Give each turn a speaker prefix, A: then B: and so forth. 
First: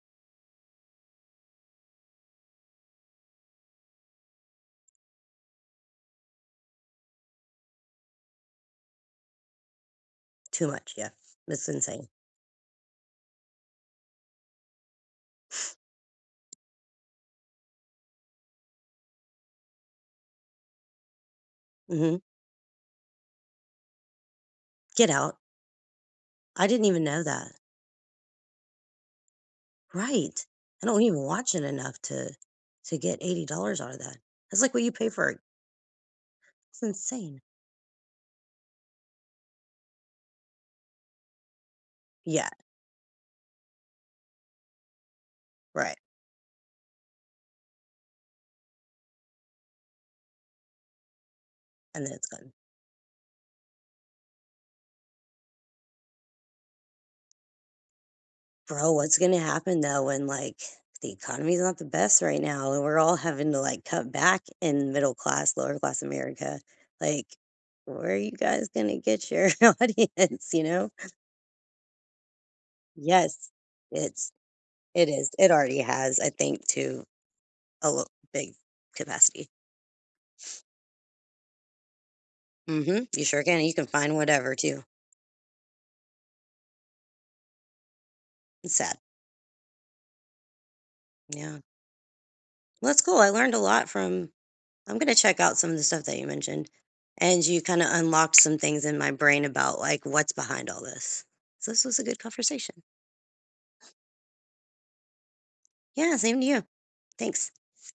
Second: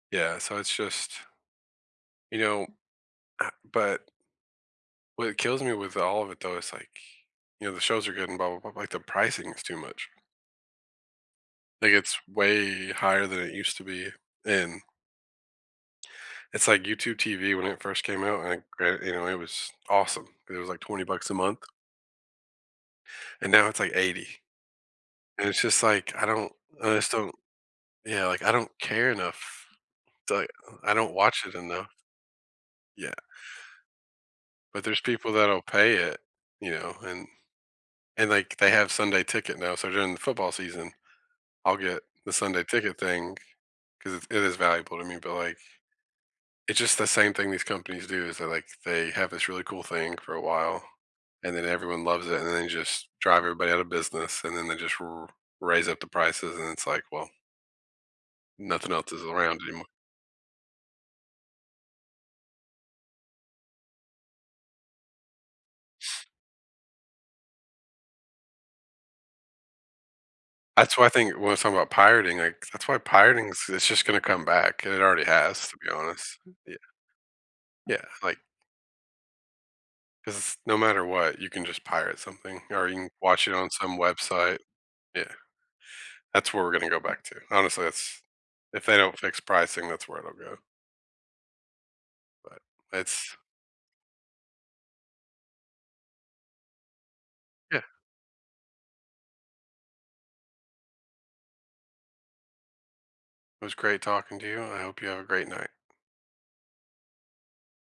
A: Yeah, so it's just You know Ah, but What kills me with all of it, though, is like, you know, the shows are good and blah blah blah, but the pricing is too much.
B: Too much, yeah, that's
A: Like
B: insane.
A: it’s way higher than it used to be, and it's like YouTube TV when it first came out, and, like, great you know, it was awesome. It was, like, 20 bucks a month
B: Mhm.
A: and now it's, like, 80,
B: Get out.
A: and it's just like, I don't
B: I didn't
A: I
B: even
A: just
B: know
A: don't
B: that.
A: Yeah, like, I don't care enough, it's
B: Right.
A: like
B: I
A: I
B: don't
A: don't
B: even
A: watch
B: watch
A: it
B: it
A: enough.
B: enough to to
A: Yeah.
B: get $80 out of that. That's like what
A: But
B: you
A: there's
B: pay
A: people
B: for
A: that'll pay it, you
B: [unintelligible]
A: know, and
B: insane.
A: and, like, they have Sunday ticket now, so during the football season, I'll get the
B: Yeah.
A: Sunday ticket thing, 'cause it's it is valuable to me, but, like,
B: Right.
A: it's just the same thing these companies do, so, like, they have this really cool thing for a while, and then everyone
B: And then it's
A: loves it, and
B: gone.
A: then they just drive everybody out of business, and then they just r raise up the prices, and it's like, well nothing
B: Bro,
A: else
B: what's
A: is
B: gonna
A: around
B: happen
A: anymore.
B: though when, like The economy's not the best right now and we're all having to, like, cut back in middle-class, lower-class America, like, "Where are you guys gonna get your audience," you know?
A: That's what I think when I'm talking about pirating, like That's why
B: Yes.
A: pirating is it's just gonna
B: It's
A: come back and it
B: It
A: already
B: is, it
A: has to
B: already
A: be
B: has, I
A: honest,
B: think,
A: yeah.
B: to a
A: Yeah,
B: litt
A: like
B: big capacity.
A: 'cause, no matter what, you can just pirate something, or you
B: Mhm,
A: can
B: you sure
A: watch it
B: can,
A: on
B: you can
A: some
B: find whatever
A: website.
B: too.
A: Yeah. That's where we're gonna go back to, honestly, that's
B: It's
A: If
B: sad.
A: they don't fix pricing, that's where it'll go.
B: Yeah.
A: But,
B: That's cool, I
A: it's
B: learned a lot from I'm gonna check out some of the stuff that you mentioned, and you
A: Yeah.
B: kinda unlocked some things in my brain about, like, what's behind all this. So this was a good conversation.
A: It was great talking to you, and I hope you have a great night.
B: Yeah, same to you. Thanks.